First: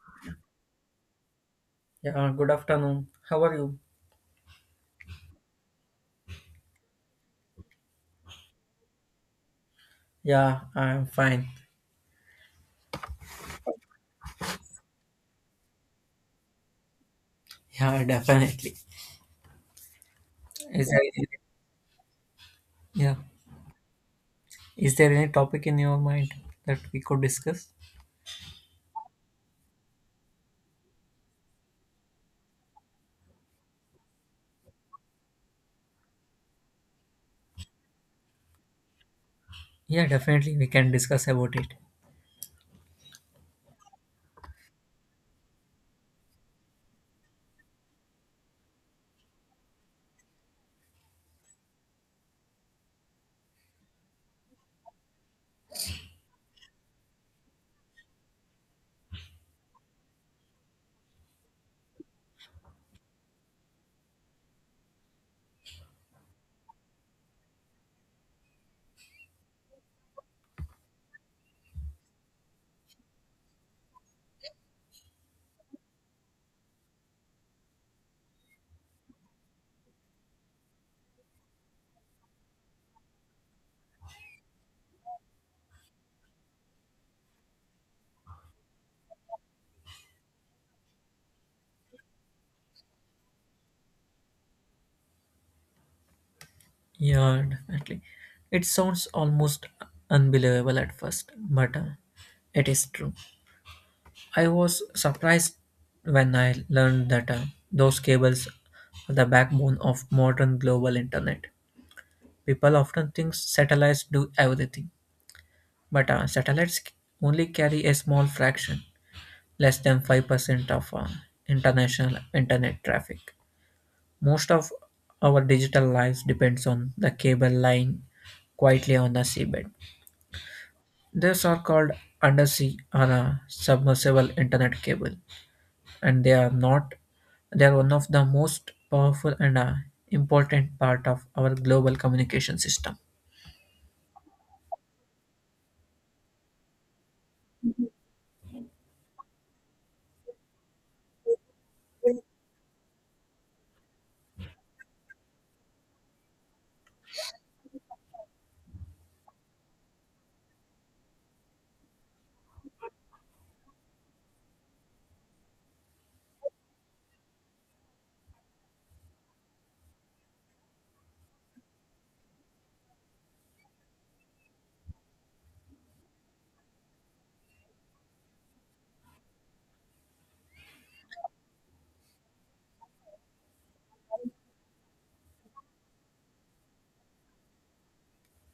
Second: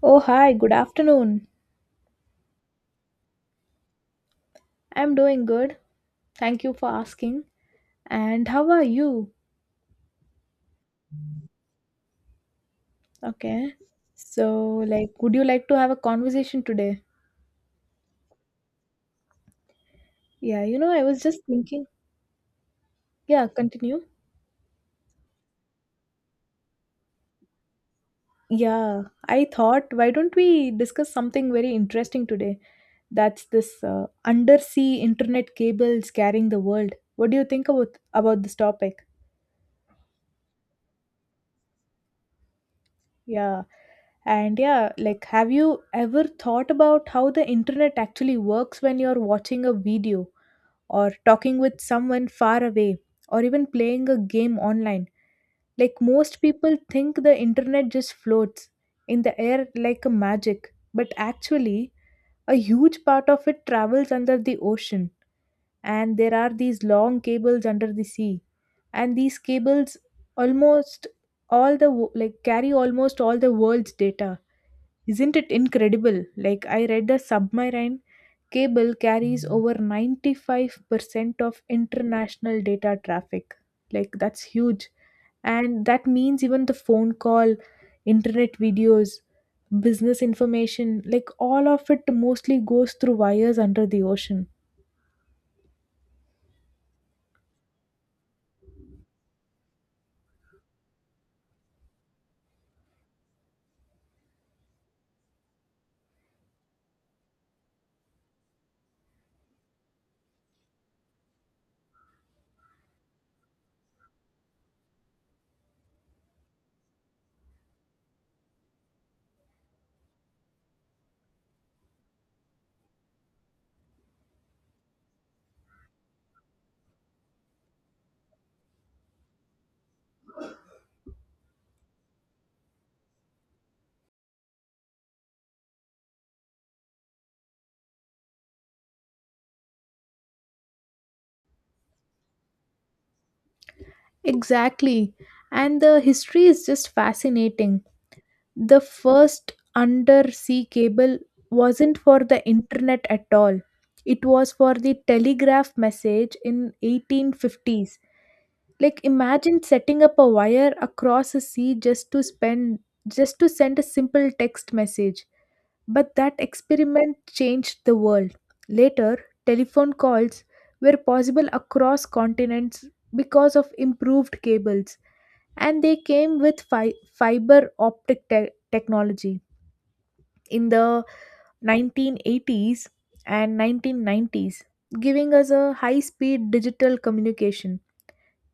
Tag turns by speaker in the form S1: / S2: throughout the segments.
S1: Oh, hi, good afternoon.
S2: Yeah, good afternoon. How are you?
S1: I'm doing good. Thank you for asking. And how are you?
S2: Yeah, I'm fine.
S1: Okay. So, like, would you like to have a conversation today?
S2: Yeah, definitely.
S1: Yeah, you
S2: Is
S1: know,
S2: there
S1: I was just thinking.
S2: yeah,
S1: Yeah, continue.
S2: is there any topic in your mind that we could discuss?
S1: Yeah, I thought, why don't we discuss something very interesting today? That's this undersea internet cables carrying the world. What do you think about this topic?
S2: Yeah, definitely we can discuss about it.
S1: Yeah. And yeah, like, have you ever thought about how the internet actually works when you're watching a video, or talking with someone far away, or even playing a game online? Like most people think the internet just floats in the air like a magic, but actually, a huge part of it travels under the ocean, and there are these long cables under the sea. And these cables almost like carry almost all the world's data. Isn't it incredible? Like, I read the submarine cable carries over 95% of international data traffic. Like, that's huge. And that means even the phone call, internet videos, business information, like, all of it mostly goes through wires under the ocean.
S2: Yeah, definitely. It sounds almost unbelievable at first, but it is true. I was surprised when I learned that those cables are the backbone of modern global internet. People often think satellites do everything. But only carry a small fraction, less than 5% of international internet traffic. Most of our digital lives depends on the cable lying quietly on the seabed. These are called undersea or submersible internet cable, and they are not. They are one of the most powerful and important part of our global communication system.
S1: Exactly. And the history is just fascinating. The first undersea cable wasn't for the internet at all. It was for the telegraph message in 1850s. Like imagine setting up a wire across a sea just to send a simple text message. But that experiment changed the world. Later, telephone calls were possible across continents because of improved cables, and they came with fiber optic technology in the 1980s and 1990s, giving us a high speed digital communication.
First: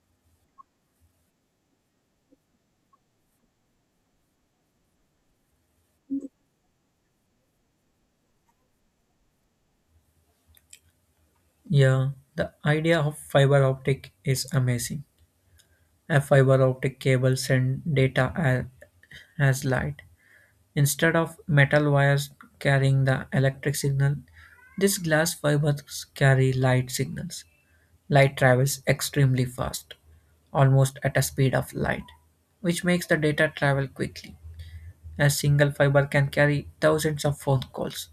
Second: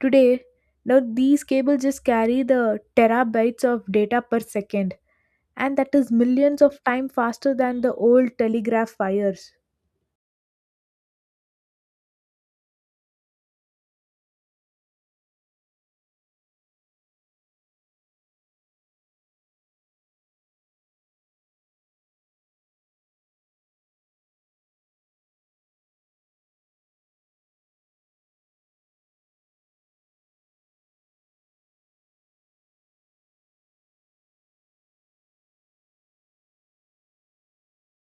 S1: Today, now these cables just carry the terabytes of data per second, and that is millions of times faster than the old telegraph wires.
S2: Yeah, the idea of fiber optic is amazing. A fiber optic cable sends as light. Instead of metal wires carrying the electric signal, these glass fibers carry light signals. Light travels extremely fast, almost at a speed of light, which makes the data travel quickly. A single fiber can carry thousands of phone calls,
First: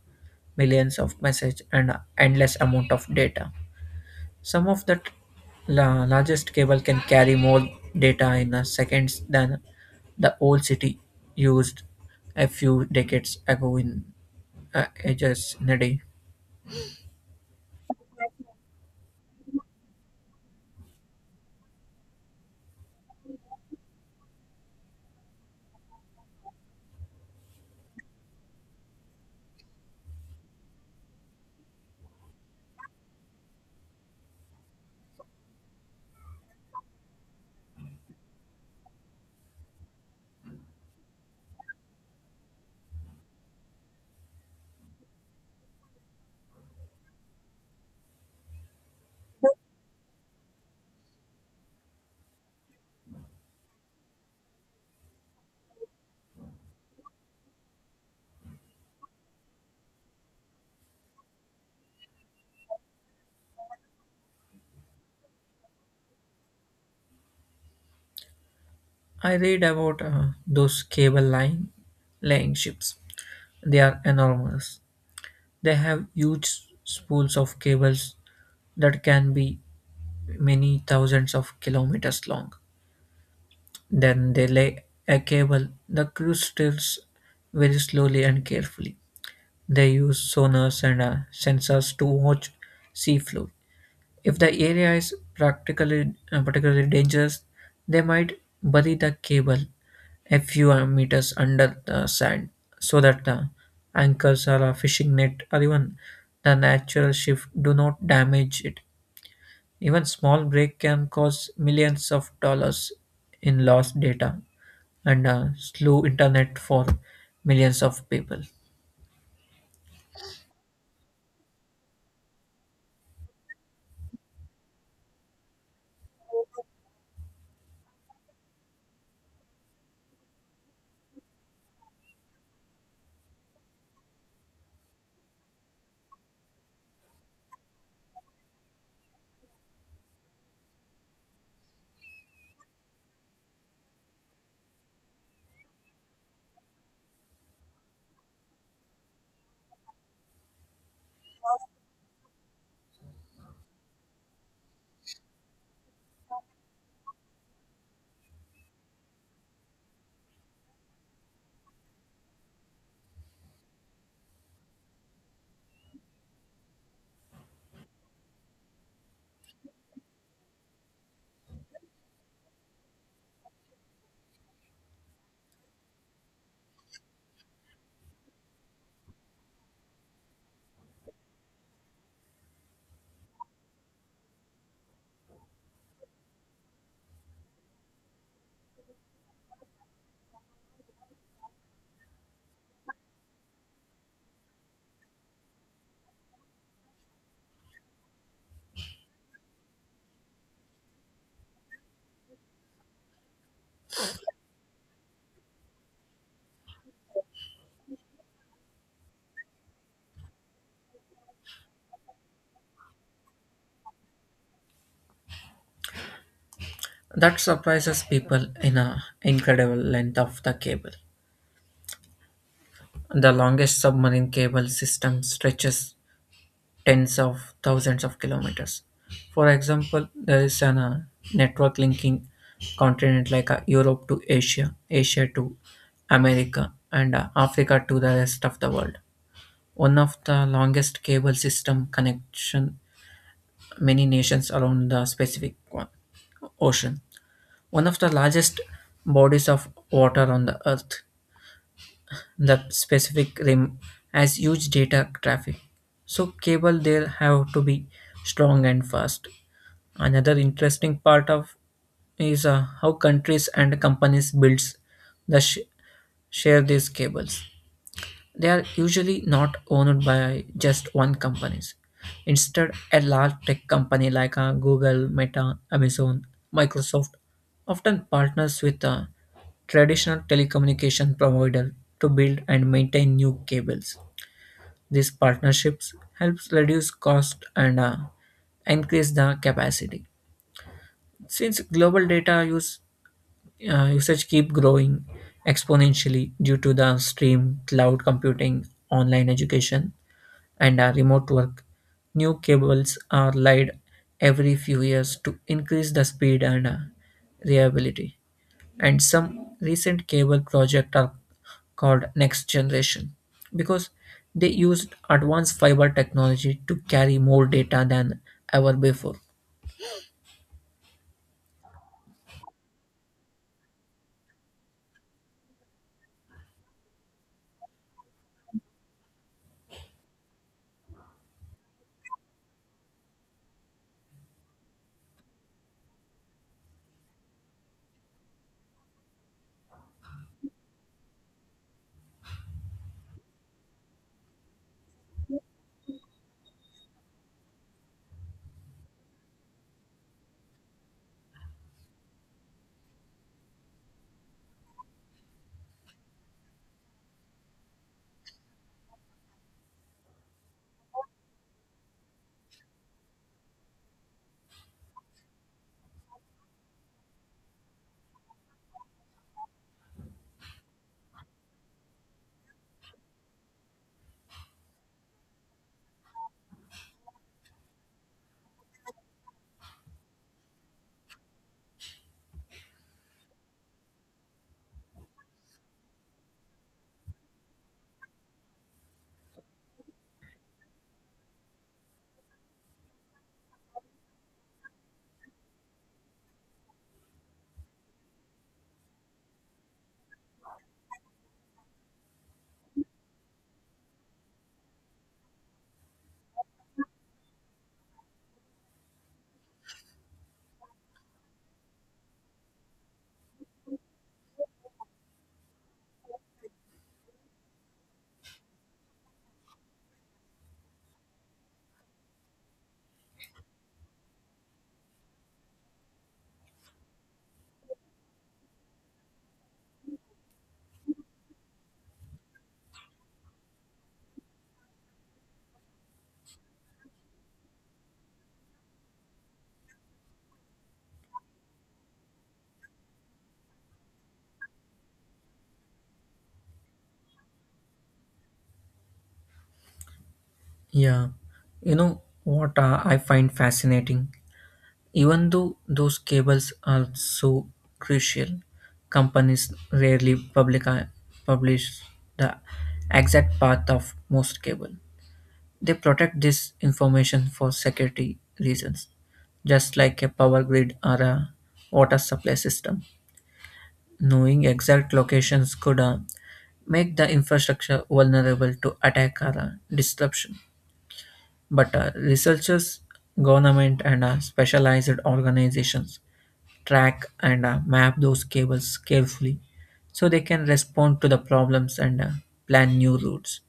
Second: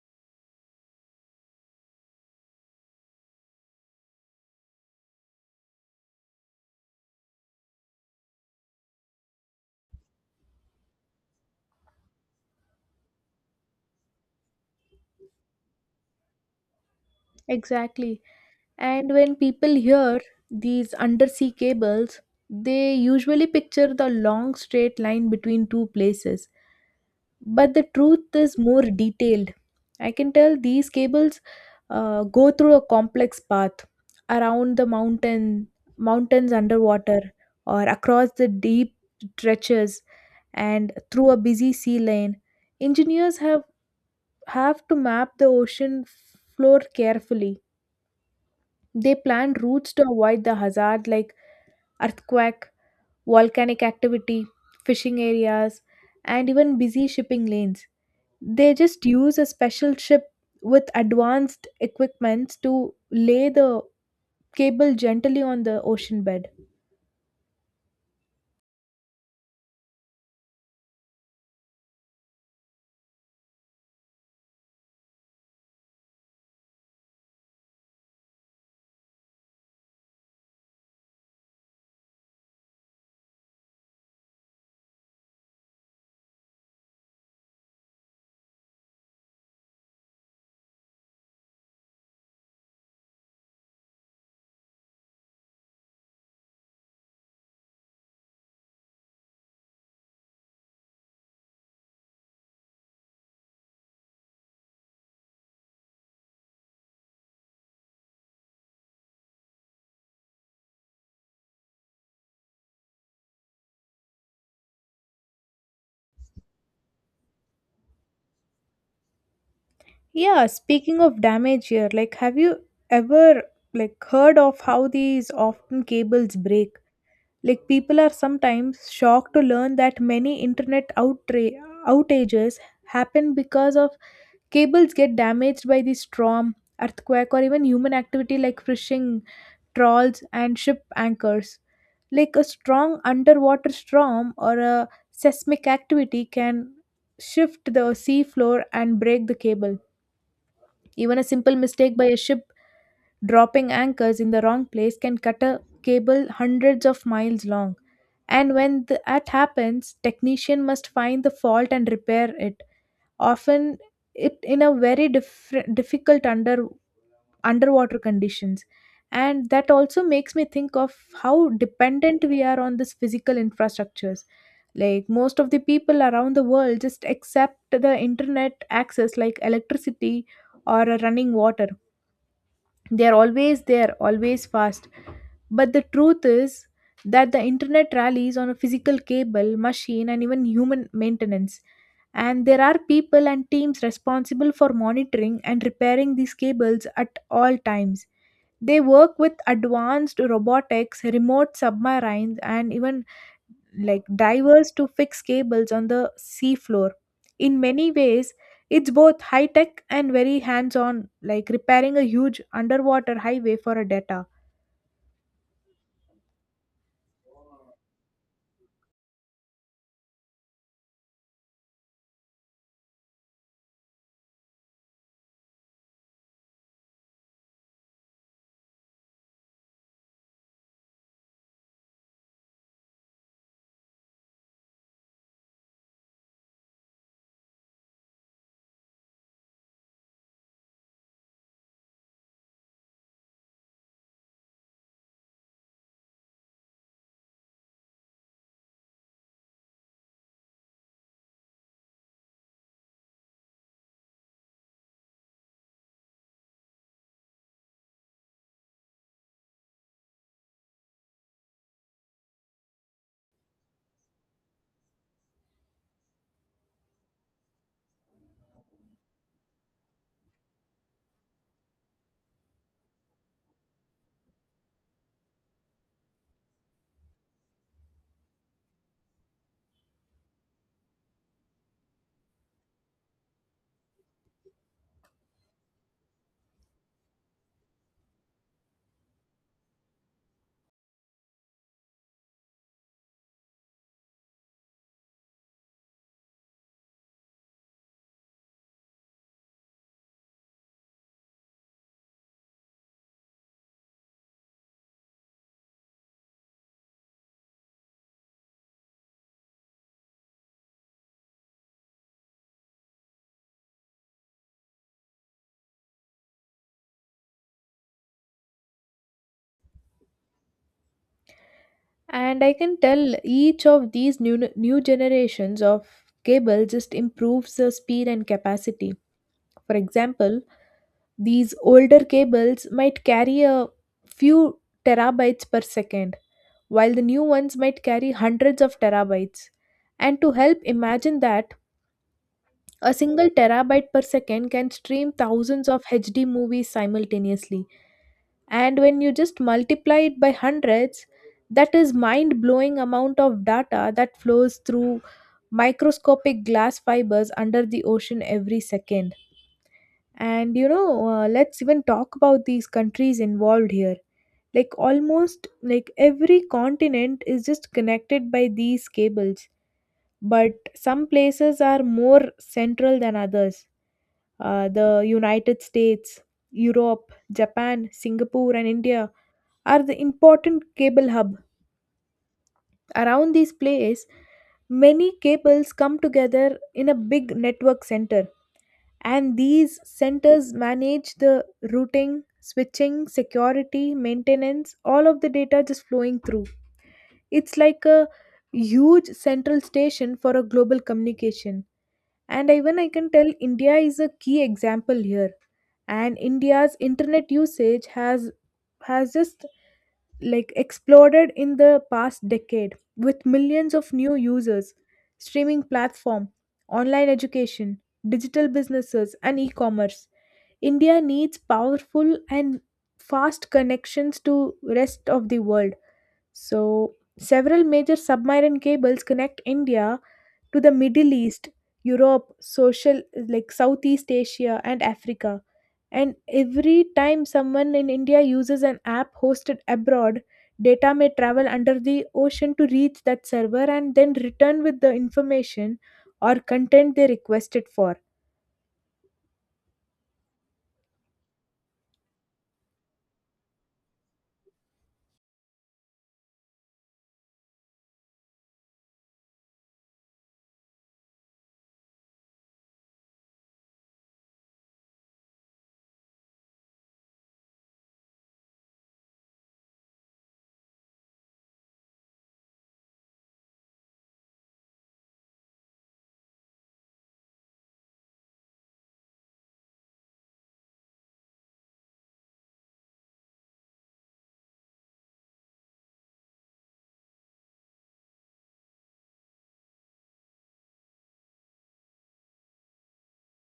S2: millions of messages, and an endless amount of data. Some of the largest cable can carry more data in a seconds than the old city used a few decades ago in ages in a day.
S1: Exactly. And when people hear these undersea cables, they usually picture the long straight line between two places, but the truth is more detailed. I can tell these cables go through a complex path around mountains underwater, or across the deep stretches, and through a busy sea lane. Engineers have to map the ocean floor carefully. They plan routes to avoid the hazard like earthquake, volcanic activity, fishing areas, and even busy shipping lanes. They just use a special ship with advanced equipments to lay the cable gently on the ocean bed.
S2: I read about those cable line laying ships. They are enormous. They have huge spools of cables that can be many thousands of kilometers long. Then they lay a cable. The crew steers very slowly and carefully. They use sonars and sensors to watch sea floor. If the area is practically particularly dangerous, they might bury the cable a few meters under the sand so that the anchors or a fishing net or even the natural shift do not damage it. Even small break can cause millions of dollars in lost data and slow internet for millions of people.
S1: Yeah, speaking of damage here, like have you ever like heard of how these often cables break? Like people are sometimes shocked to learn that many internet outages happen because of cables get damaged by the storm, earthquake, or even human activity like fishing trawls, and ship anchors. Like a strong underwater storm or a seismic activity can shift the sea floor and break the cable. Even a simple mistake by a ship dropping anchors in the wrong place can cut a cable hundreds of miles long. And when that happens, technician must find the fault and repair it. Often, it in a very difficult under underwater conditions. And that also makes me think of how dependent we are on this physical infrastructures. Like most of the people around the world just accept the internet access like electricity or a running water. They are always there, always fast, but the truth is that the internet rallies on a physical cable machine and even human maintenance. And there are people and teams responsible for monitoring and repairing these cables at all times. They work with advanced robotics, remote submarines, and even like divers to fix cables on the seafloor. In many ways, it's both high tech and very hands on, like repairing a huge underwater highway for a data.
S2: That surprises people in a incredible length of the cable. The longest submarine cable system stretches tens of thousands of kilometers. For example, there is an network linking continent like Europe to Asia, Asia to America, and Africa to the rest of the world. One of the longest cable system connection many nations around the Pacific Ocean, one of the largest bodies of water on the earth. The Pacific Rim has huge data traffic, so cable there have to be strong and fast. Another interesting part of is how countries and companies builds the sh- share these cables. They are usually not owned by just one companies. Instead, a large tech company like Google, Meta, Amazon, Microsoft often partners with a traditional telecommunication provider to build and maintain new cables. These partnerships helps reduce cost and increase the capacity. Since global data use usage keep growing exponentially due to the stream, cloud computing, online education, and remote work. New cables are laid every few years to increase the speed and reliability. And some recent cable projects are called next generation because they used advanced fiber technology to carry more data than ever before.
S1: And I can tell each of these new generations of cable just improves the speed and capacity. For example, these older cables might carry a few terabytes per second, while the new ones might carry hundreds of terabytes. And to help imagine that, a single terabyte per second can stream thousands of HD movies simultaneously. And when you just multiply it by hundreds, that is mind blowing amount of data that flows through microscopic glass fibers under the ocean every second. And you know let's even talk about these countries involved here. Like almost like every continent is just connected by these cables, but some places are more central than others. The United States, Europe, Japan, Singapore, and India are the important cable hub. Around these places many cables come together in a big network center, and these centers manage the routing, switching, security, maintenance, all of the data just flowing through. It's like a huge central station for a global communication. And even I can tell India is a key example here. And India's internet usage has just like exploded in the past decade with millions of new users, streaming platform, online education, digital businesses, and e-commerce. India needs powerful and fast connections to rest of the world. So several major submarine cables connect India to the Middle East, Europe, social like Southeast Asia and Africa. And every time someone in India uses an app hosted abroad, data may travel under the ocean to reach that server and then return with the information or content they requested for.
S2: Yeah, you know what I find fascinating? Even though those cables are so crucial, companies rarely publish the exact path of most cable. They protect this information for security reasons, just like a power grid or a water supply system. Knowing exact locations could make the infrastructure vulnerable to attack or disruption. But researchers, government, and specialized organizations track and map those cables carefully so they can respond to the problems and plan new routes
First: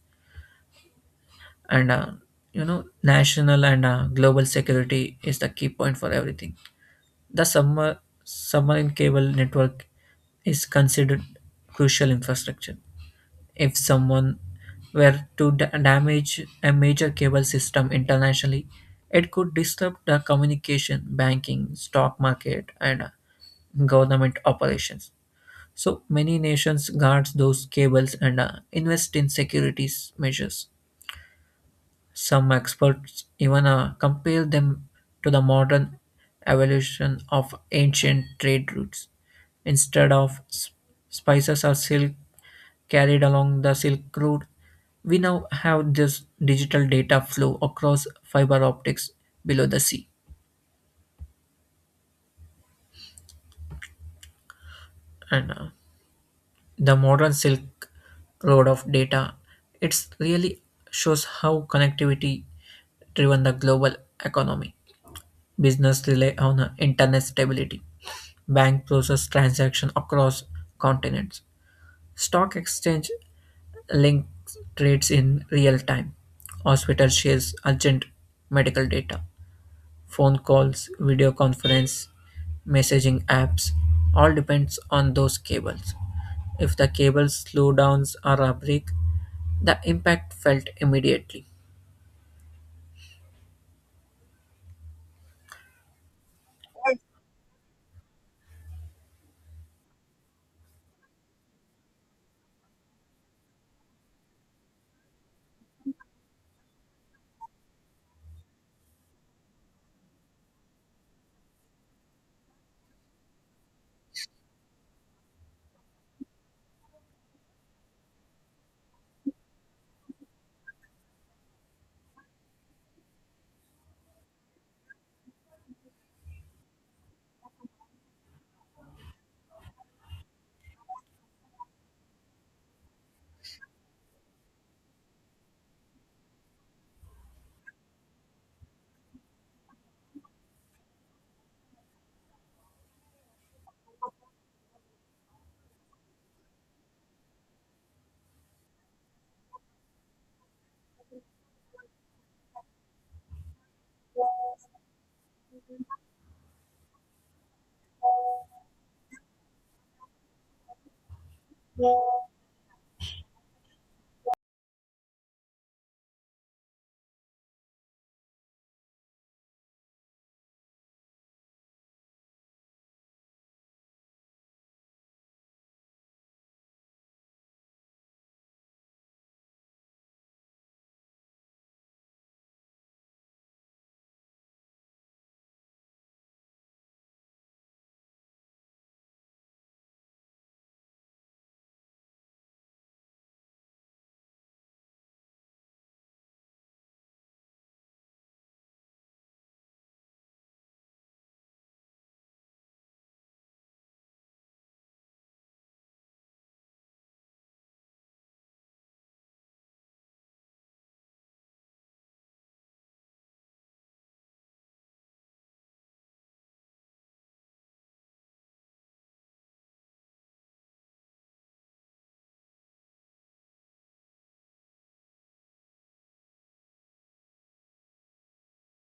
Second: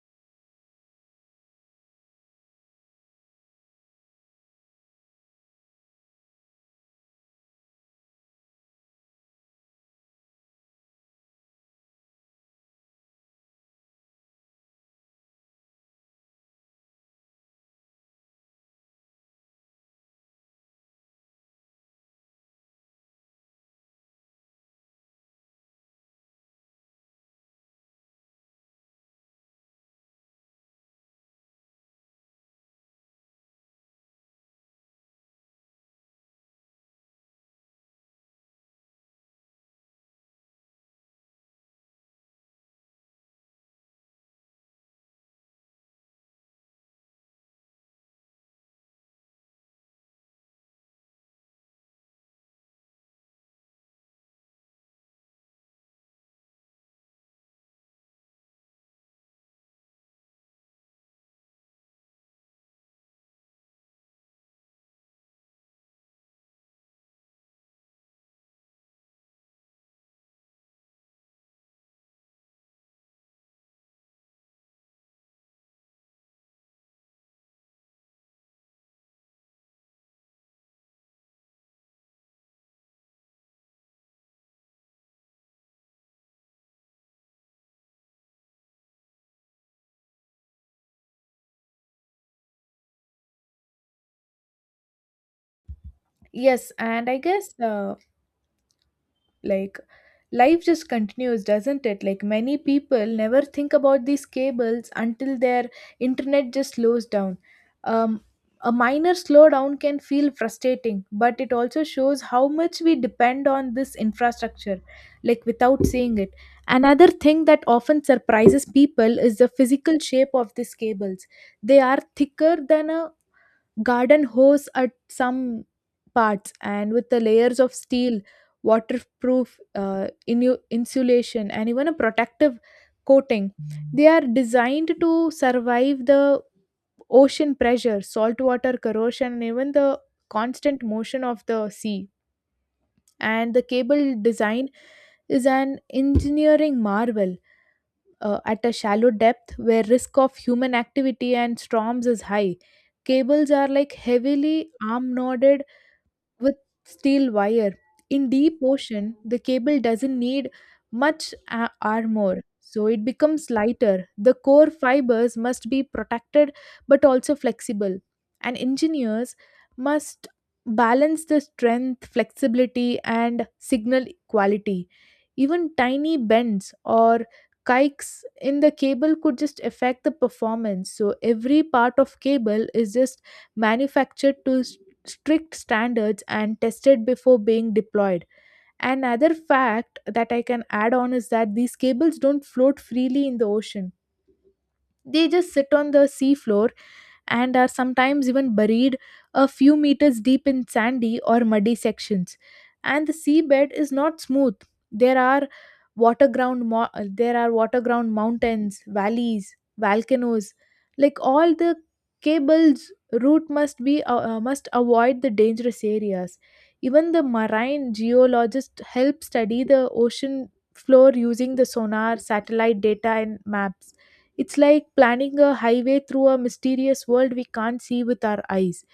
S2: and you know national and global security is the key point for everything. The submarine cable network is considered crucial infrastructure. If someone were to damage a major cable system internationally, it could disrupt the communication banking stock market and government operations. So many nations guard those cables and invest in security measures. Some experts even compare them to the modern evolution of ancient trade routes. Instead of spices or silk carried along the Silk Road, we now have this digital data flow across fiber optics below the sea. And the modern Silk Road of data, it really shows how connectivity driven the global economy. Business rely on internet stability. Bank process transaction across continents. Stock exchange links trades in real time. Hospital shares urgent medical data. Phone calls, video conference, messaging apps, all depends on those cables. If the cable slowdowns or a break, the impact felt immediately.
S1: Yes, and I guess like life just continues, doesn't it? Like many people never think about these cables until their internet just slows down. Um, a minor slowdown can feel frustrating, but it also shows how much we depend on this infrastructure, like without seeing it. Another thing that often surprises people is the physical shape of these cables. They are thicker than a garden hose at some parts, and with the layers of steel, waterproof insulation, and even a protective coating, they are designed to survive the ocean pressure, saltwater corrosion, and even the constant motion of the sea. And the cable design is an engineering marvel. At a shallow depth where risk of human activity and storms is high, cables are like heavily arm nodded with steel wire. In deep ocean, the cable doesn't need much armor, so it becomes lighter. The core fibers must be protected but also flexible, and engineers must balance the strength, flexibility, and signal quality. Even tiny bends or kikes in the cable could just affect the performance. So, every part of cable is just manufactured to strict standards and tested before being deployed. Another fact that I can add on is that these cables don't float freely in the ocean. They just sit on the seafloor and are sometimes even buried a few meters deep in sandy or muddy sections. And the seabed is not smooth. There are there are water ground mountains, valleys, volcanoes. Like all the cable's route must be must avoid the dangerous areas. Even the marine geologists help study the ocean floor using the sonar, satellite data, and maps. It's like planning a highway through a mysterious world we can't see with our eyes.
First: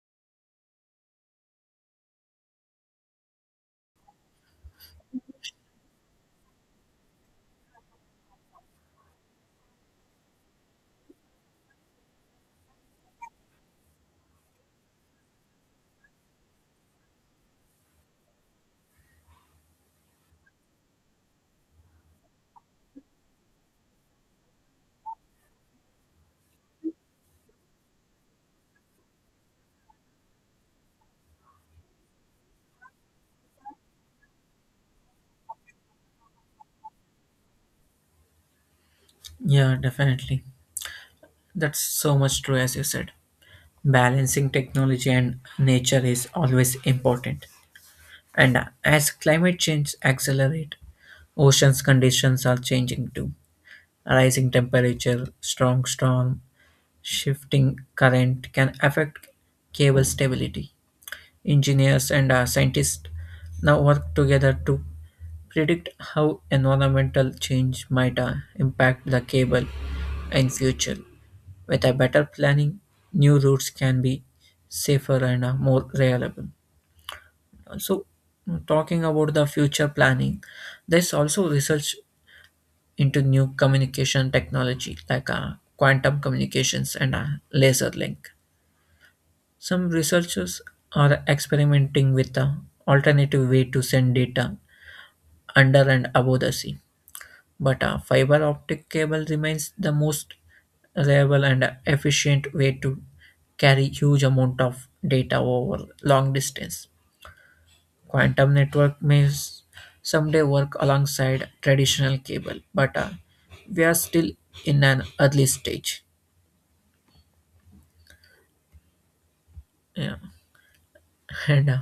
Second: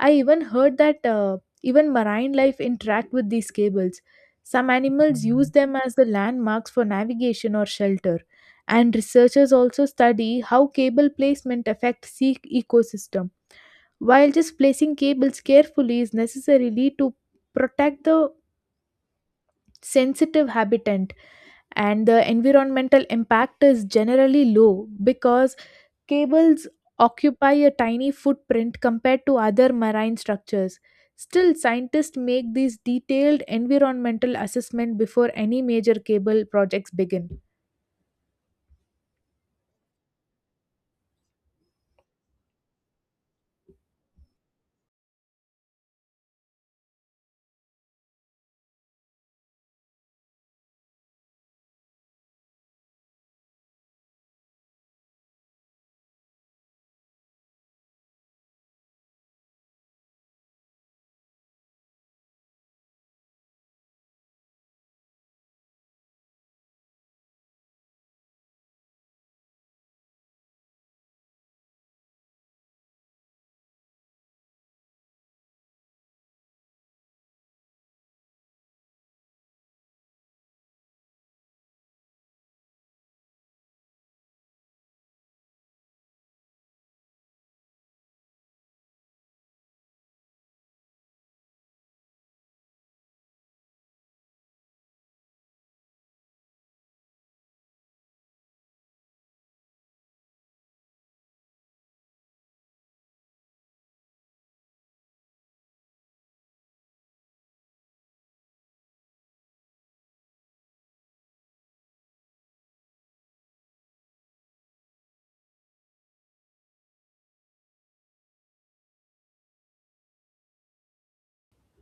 S1: I even heard that even marine life interact with these cables. Some animals use them as the landmarks for navigation or shelter. And researchers also study how cable placement affects sea ecosystem. While just placing cables carefully is necessarily to protect the sensitive habitat, and the environmental impact is generally low because cables occupy a tiny footprint compared to other marine structures. Still, scientists make these detailed environmental assessment before any major cable projects begin.
S2: Yeah, definitely. That's so much true as you said. Balancing technology and nature is always important. And as climate change accelerates, oceans conditions are changing too. Rising temperature, strong storm, shifting current can affect cable stability. Engineers and scientists now work together to predict how environmental change might impact the cable in future. With a better planning, new routes can be safer and more reliable. So, talking about the future planning, there's also research into new communication technology like quantum communications and laser link. Some researchers are experimenting with an alternative way to send data under and above the sea. But a fiber optic cable remains the most reliable and efficient way to carry huge amount of data over long distance. Quantum network may someday work alongside traditional cable, but we are still in an early stage. Yeah, and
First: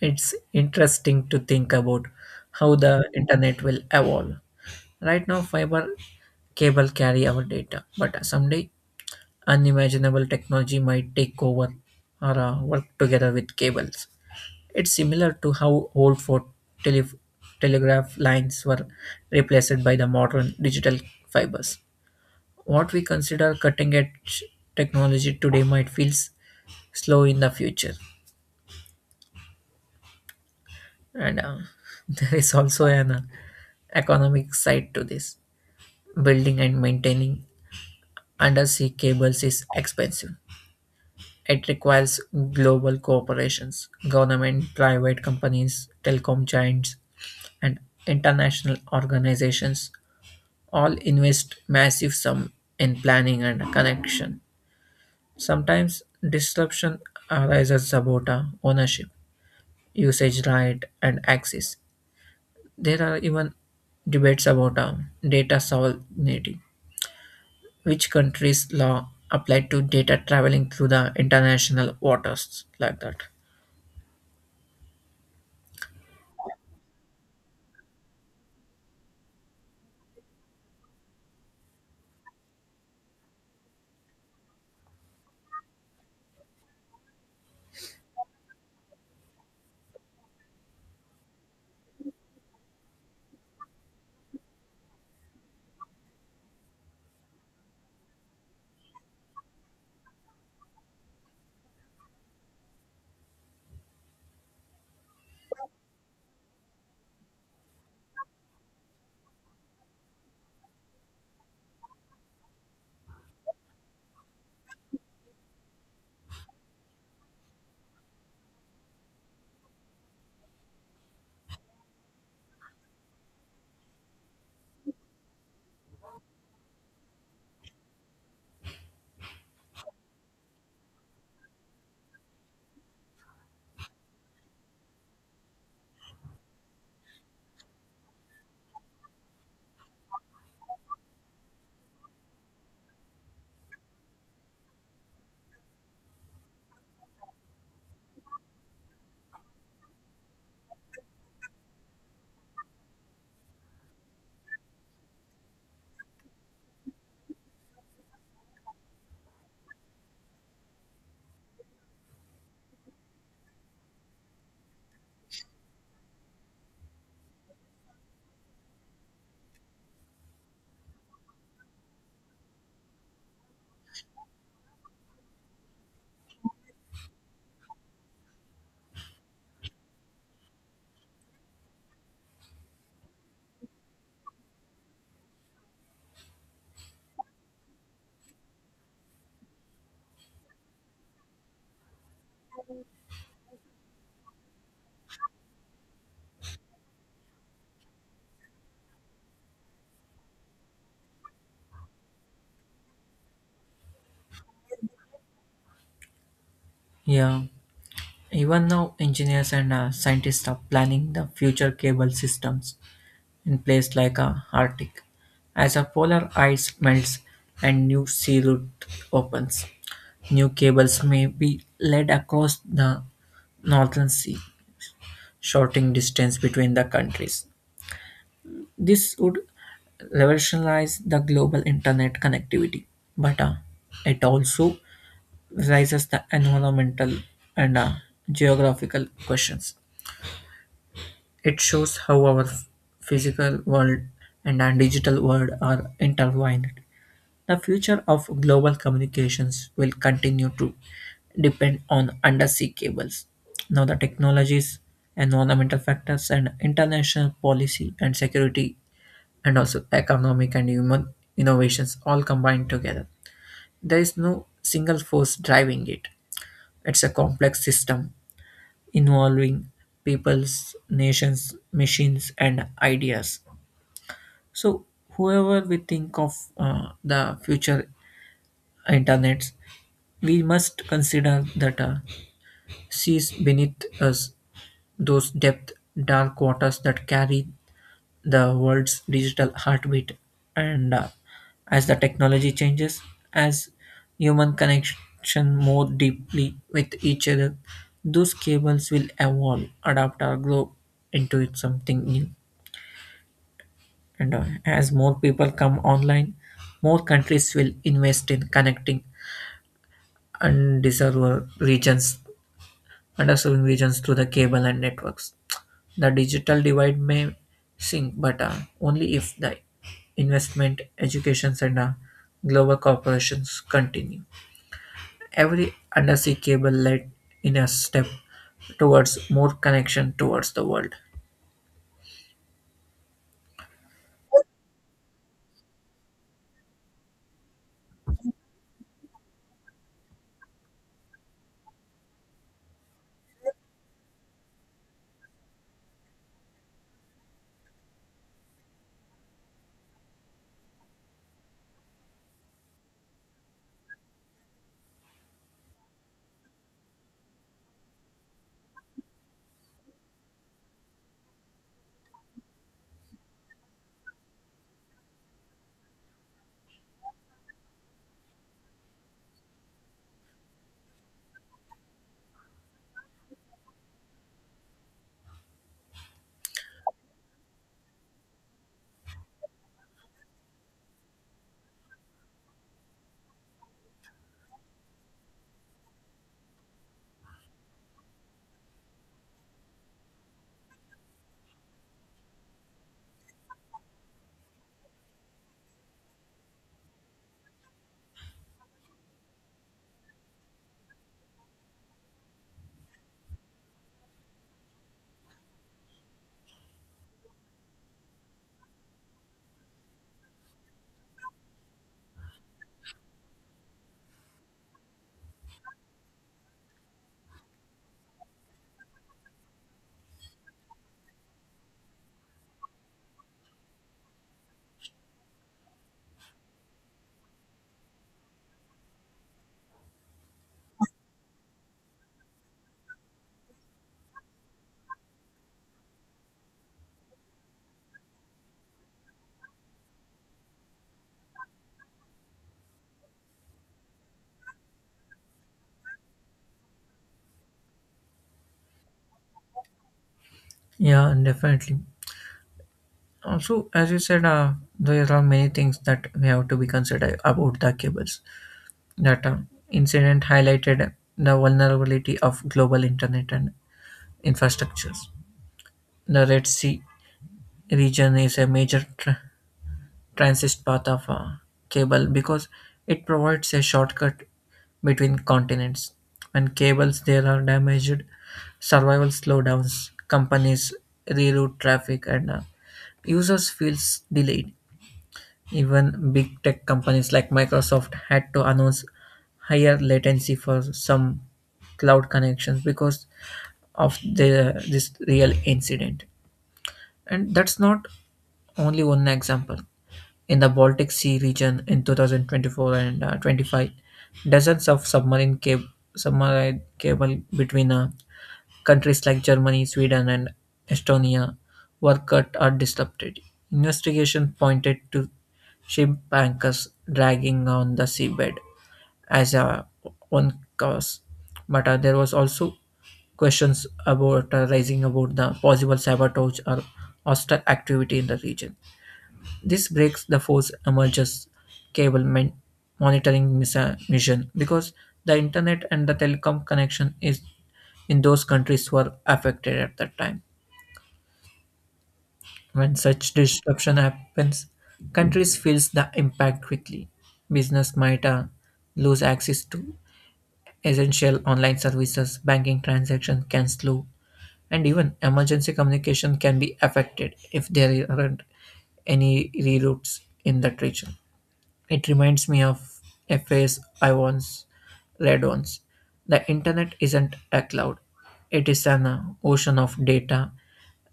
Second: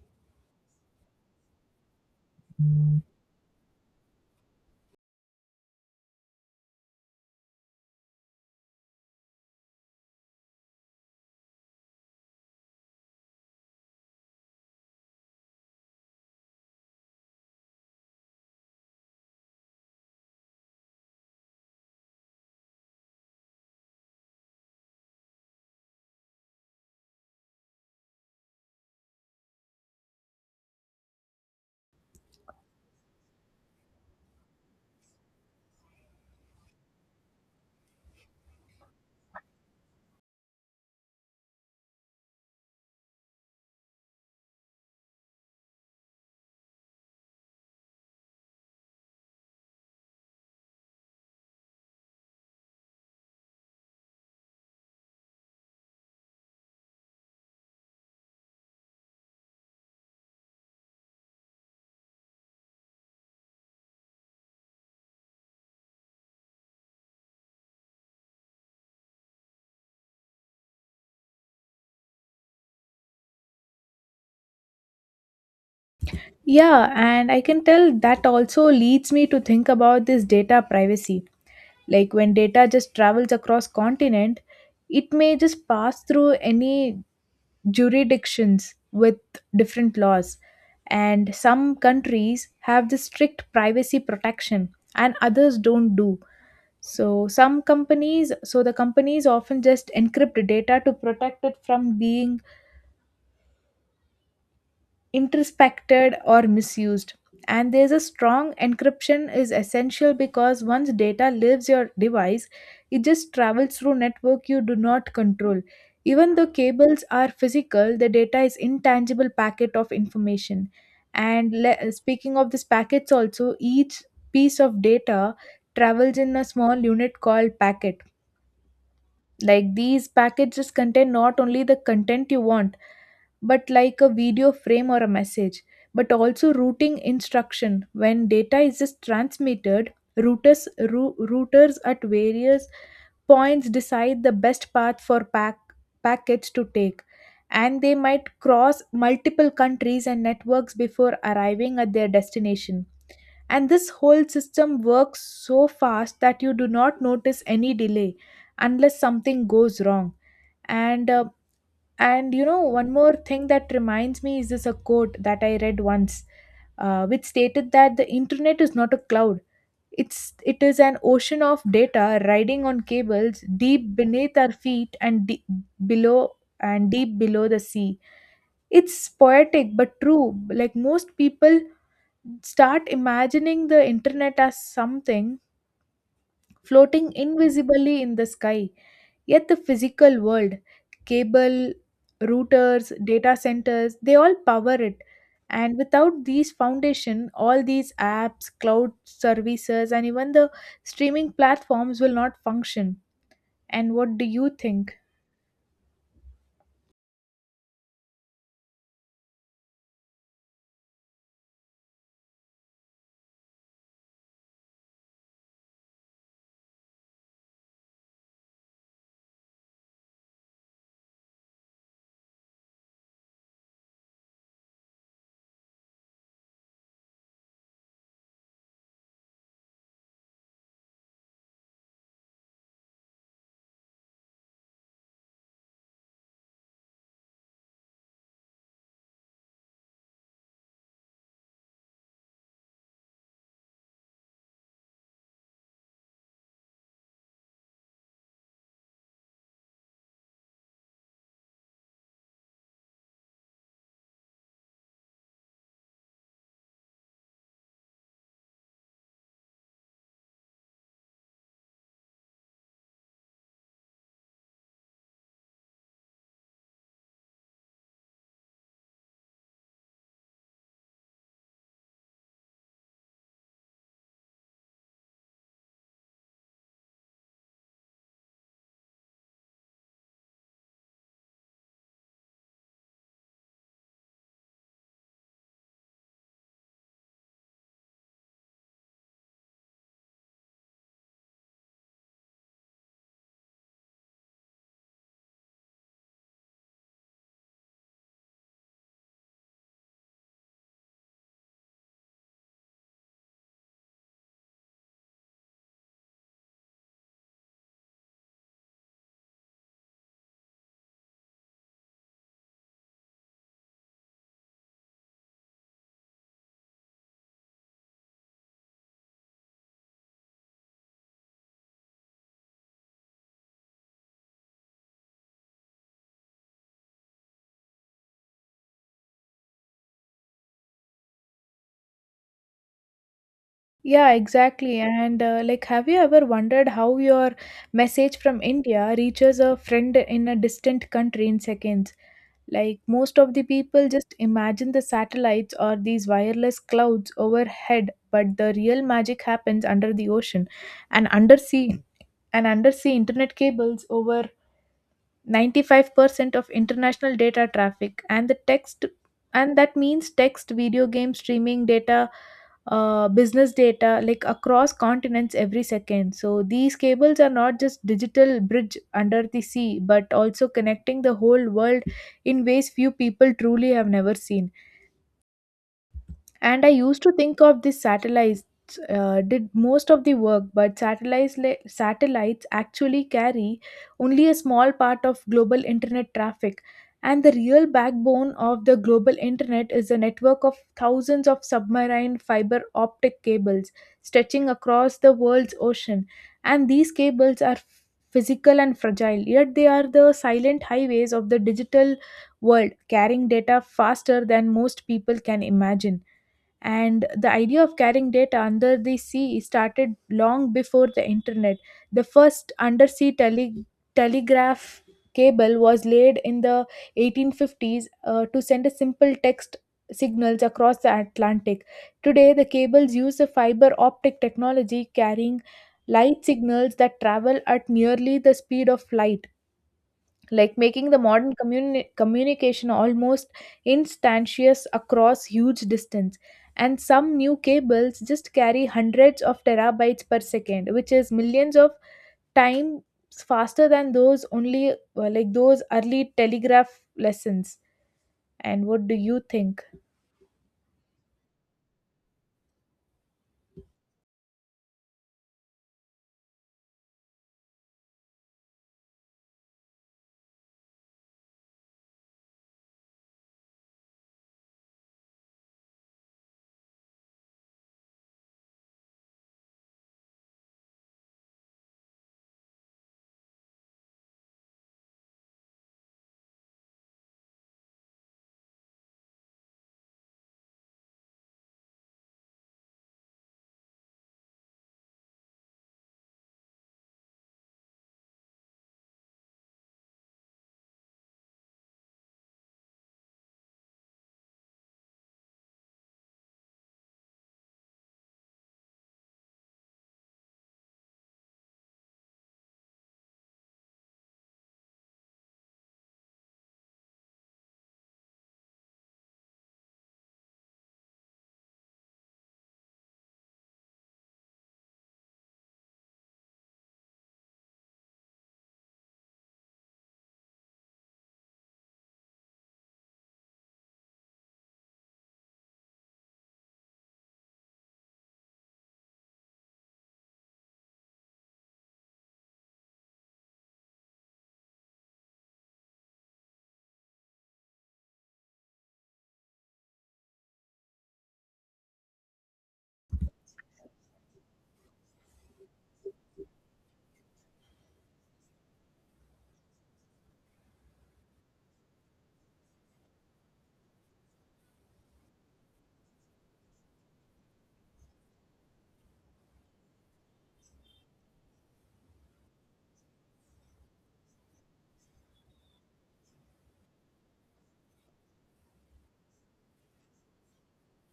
S2: it's interesting to think about how the internet will evolve. Right now, fiber cable carry our data, but someday unimaginable technology might take over or work together with cables. It's similar to how old tele- telegraph lines were replaced by the modern digital fibers. What we consider cutting edge technology today might feel slow in the future. And there is also an economic side to this. Building and maintaining undersea cables is expensive. It requires global corporations, government, private companies, telecom giants, and international organizations all invest massive sum in planning and connection. Sometimes disruption arises about ownership, usage right, and access. There are even debates about data sovereignty, which countries' law apply to data traveling through the international waters like that.
S1: Yeah, and I can tell that also leads me to think about this data privacy. Like when data just travels across continent, it may just pass through any jurisdictions with different laws, and some countries have the strict privacy protection and others don't do. So some companies so the companies often just encrypt data to protect it from being introspected or misused. And there's a strong encryption is essential because once data leaves your device, it just travels through network you do not control. Even though cables are physical, the data is intangible packet of information. And speaking of these packets also, each piece of data travels in a small unit called packet. Like these packets just contain not only the content you want, but like a video frame or a message, but also routing instruction. When data is just transmitted, routers at various points decide the best path for packets to take, and they might cross multiple countries and networks before arriving at their destination. And this whole system works so fast that you do not notice any delay unless something goes wrong. and uh, and you know, one more thing that reminds me is this a quote that I read once, which stated that the internet is not a cloud. It is an ocean of data riding on cables deep beneath our feet, and below deep below the sea. It's poetic but true. Like most people start imagining the internet as something floating invisibly in the sky. Yet the physical world, cable, routers, data centers, they all power it. And without these foundation, all these apps, cloud services, and even the streaming platforms will not function. And what do you think?
S2: Yeah, even now, engineers and scientists are planning the future cable systems in places like Arctic. As the polar ice melts and new sea route opens, new cables may be laid across the northern sea, shortening distance between the countries. This would revolutionize the global internet connectivity, but it also raises the environmental and geographical questions. It shows how our physical world and our digital world are intertwined. The future of global communications will continue to depend on undersea cables. Now, the technologies, environmental factors, and international policy and security, and also economic and human innovations all combined together. There is no single force driving it. It's a complex system involving peoples, nations, machines, and ideas. So, whoever we think of the future internets, we must consider that seas beneath us, those depth dark waters that carry the world's digital heartbeat. And as the technology changes, as human connection more deeply with each other, those cables will evolve, adapt, or grow into it something new. And as more people come online, more countries will invest in connecting undeserved regions, underserved regions through the cable and networks. The digital divide may sink, but only if the investment, education, and global corporations continue. Every undersea cable led in a step towards more connection towards the world.
S1: Yeah, exactly. And have you ever wondered how your message from India reaches a friend in a distant country in seconds? Like most of the people just imagine the satellites or these wireless clouds overhead, but the real magic happens under the ocean and undersea and undersea internet cables over 95% of international data traffic and that means text video game streaming data, business data like across continents every second. So these cables are not just digital bridge under the sea but also connecting the whole world in ways few people truly have never seen. And I used to think of these satellites did most of the work, but satellites actually carry only a small part of global internet traffic. And the real backbone of the global internet is a network of thousands of submarine fiber optic cables stretching across the world's ocean. And these cables are physical and fragile, yet they are the silent highways of the digital world, carrying data faster than most people can imagine. And the idea of carrying data under the sea started long before the internet. The first telegraph cable was laid in the 1850s to send a simple text signals across the Atlantic. Today, the cables use a fiber optic technology carrying light signals that travel at nearly the speed of light, like making the modern communication almost instantaneous across huge distance. And some new cables just carry hundreds of terabytes per second, which is millions of times faster than those only like those early telegraph lessons. And what do you think?
S2: Yeah, definitely. Also, as you said, there are many things that we have to be considered about the cables. That incident highlighted the vulnerability of global internet and infrastructures. The Red Sea region is a major transit path of cable because it provides a shortcut between continents. When cables there are damaged, survival slowdowns, companies reroute traffic, and users feels delayed. Even big tech companies like Microsoft had to announce higher latency for some cloud connections because of the this real incident. And that's not only one example. In the Baltic Sea region in 2024 and 25, dozens of submarine cable between countries like Germany, Sweden, and Estonia were cut or disrupted. Investigation pointed to ship anchors dragging on the seabed as a one cause, but there was also questions about rising about the possible sabotage or hostile activity in the region. This breaks the force emerges cable monitoring mission because the internet and the telecom connection is in those countries were affected at that time. When such disruption happens, countries feels the impact quickly. Business might lose access to essential online services, banking transactions can slow, and even emergency communication can be affected if there aren't any reroutes in that region. It reminds me of a phrase I once read once. The internet isn't a cloud. It is an ocean of data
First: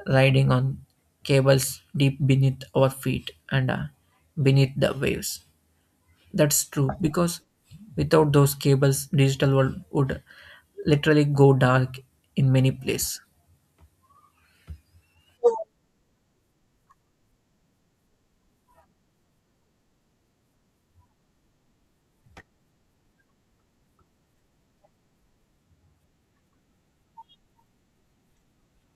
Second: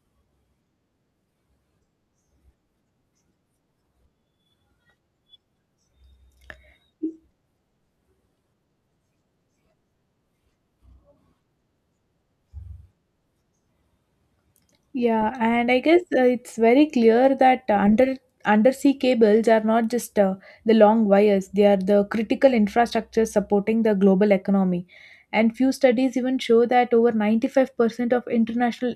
S2: riding on cables deep beneath our feet and beneath the waves. That's true because without those cables, digital world would literally go dark in many places.
S1: Yeah, and I guess it's very clear that undersea cables are not just the long wires; they are the critical infrastructure supporting the global economy. And few studies even show that over 95% of international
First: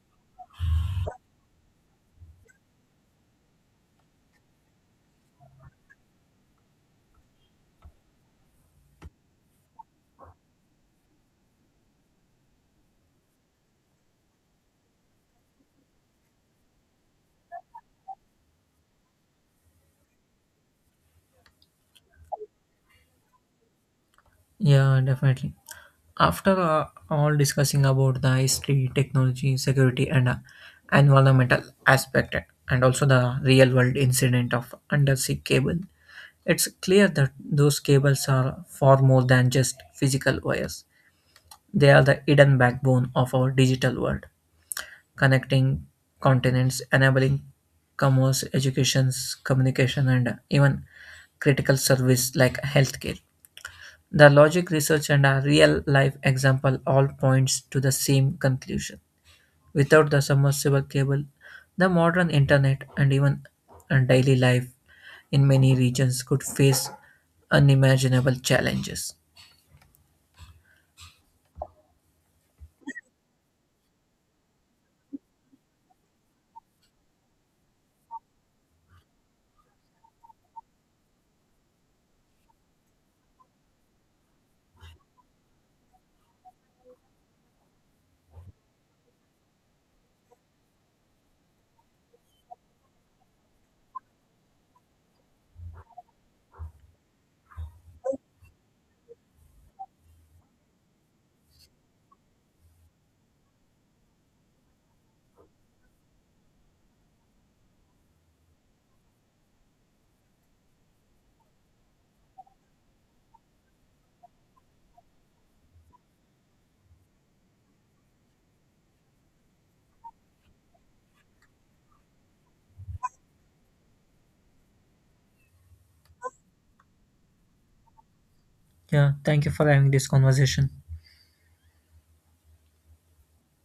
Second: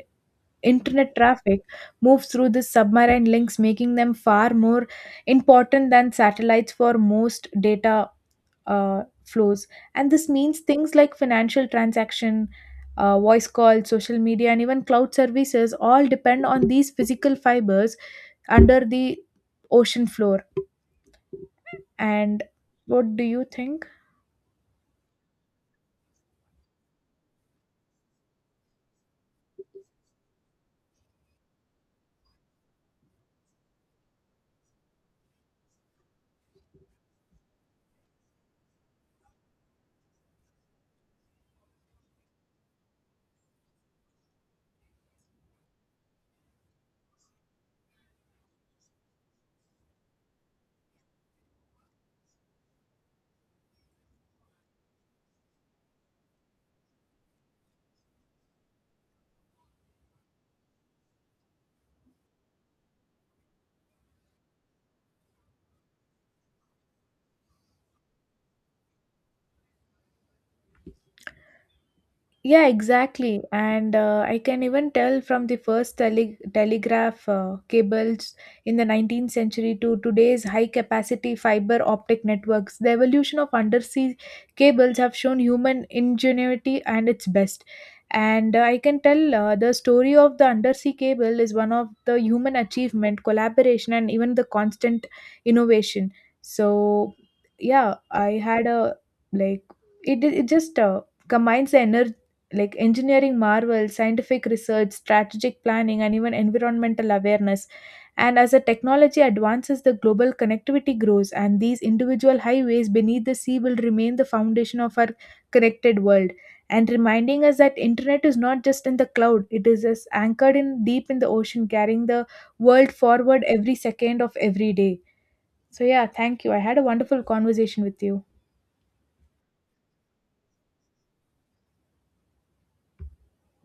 S1: internet traffic moves through the submarine links, making them far more important than satellites for most data flows. And this means things like financial transaction, voice call, social media, and even cloud services all depend on these physical fibers under the ocean floor. And what do you think?
S2: Yeah, definitely. After all discussing about the history, technology, security, and environmental aspect, and also the real world incident of undersea cable, it's clear that those cables are far more than just physical wires. They are the hidden backbone of our digital world, connecting continents, enabling commerce, education, communication, and even critical service like healthcare. The logic research and a real life example all points to the same conclusion. Without the submersible cable, the modern internet and even daily life in many regions could face unimaginable challenges.
S1: Yeah, exactly. And I can even tell from the first telegraph cables in the 19th century to today's high capacity fiber optic networks, the evolution of undersea cables have shown human ingenuity and its best. And I can tell the story of the undersea cable is one of the human achievement, collaboration, and even the constant innovation. So, yeah, I had a like it just combines the energy like engineering marvels, scientific research, strategic planning, and even environmental awareness. And as the technology advances, the global connectivity grows, and these individual highways beneath the sea will remain the foundation of our connected world. And reminding us that internet is not just in the cloud; it is as anchored in deep in the ocean, carrying the world forward every second of every day. So yeah, thank you. I had a wonderful conversation with you.
S2: Yeah, thank you for having this conversation.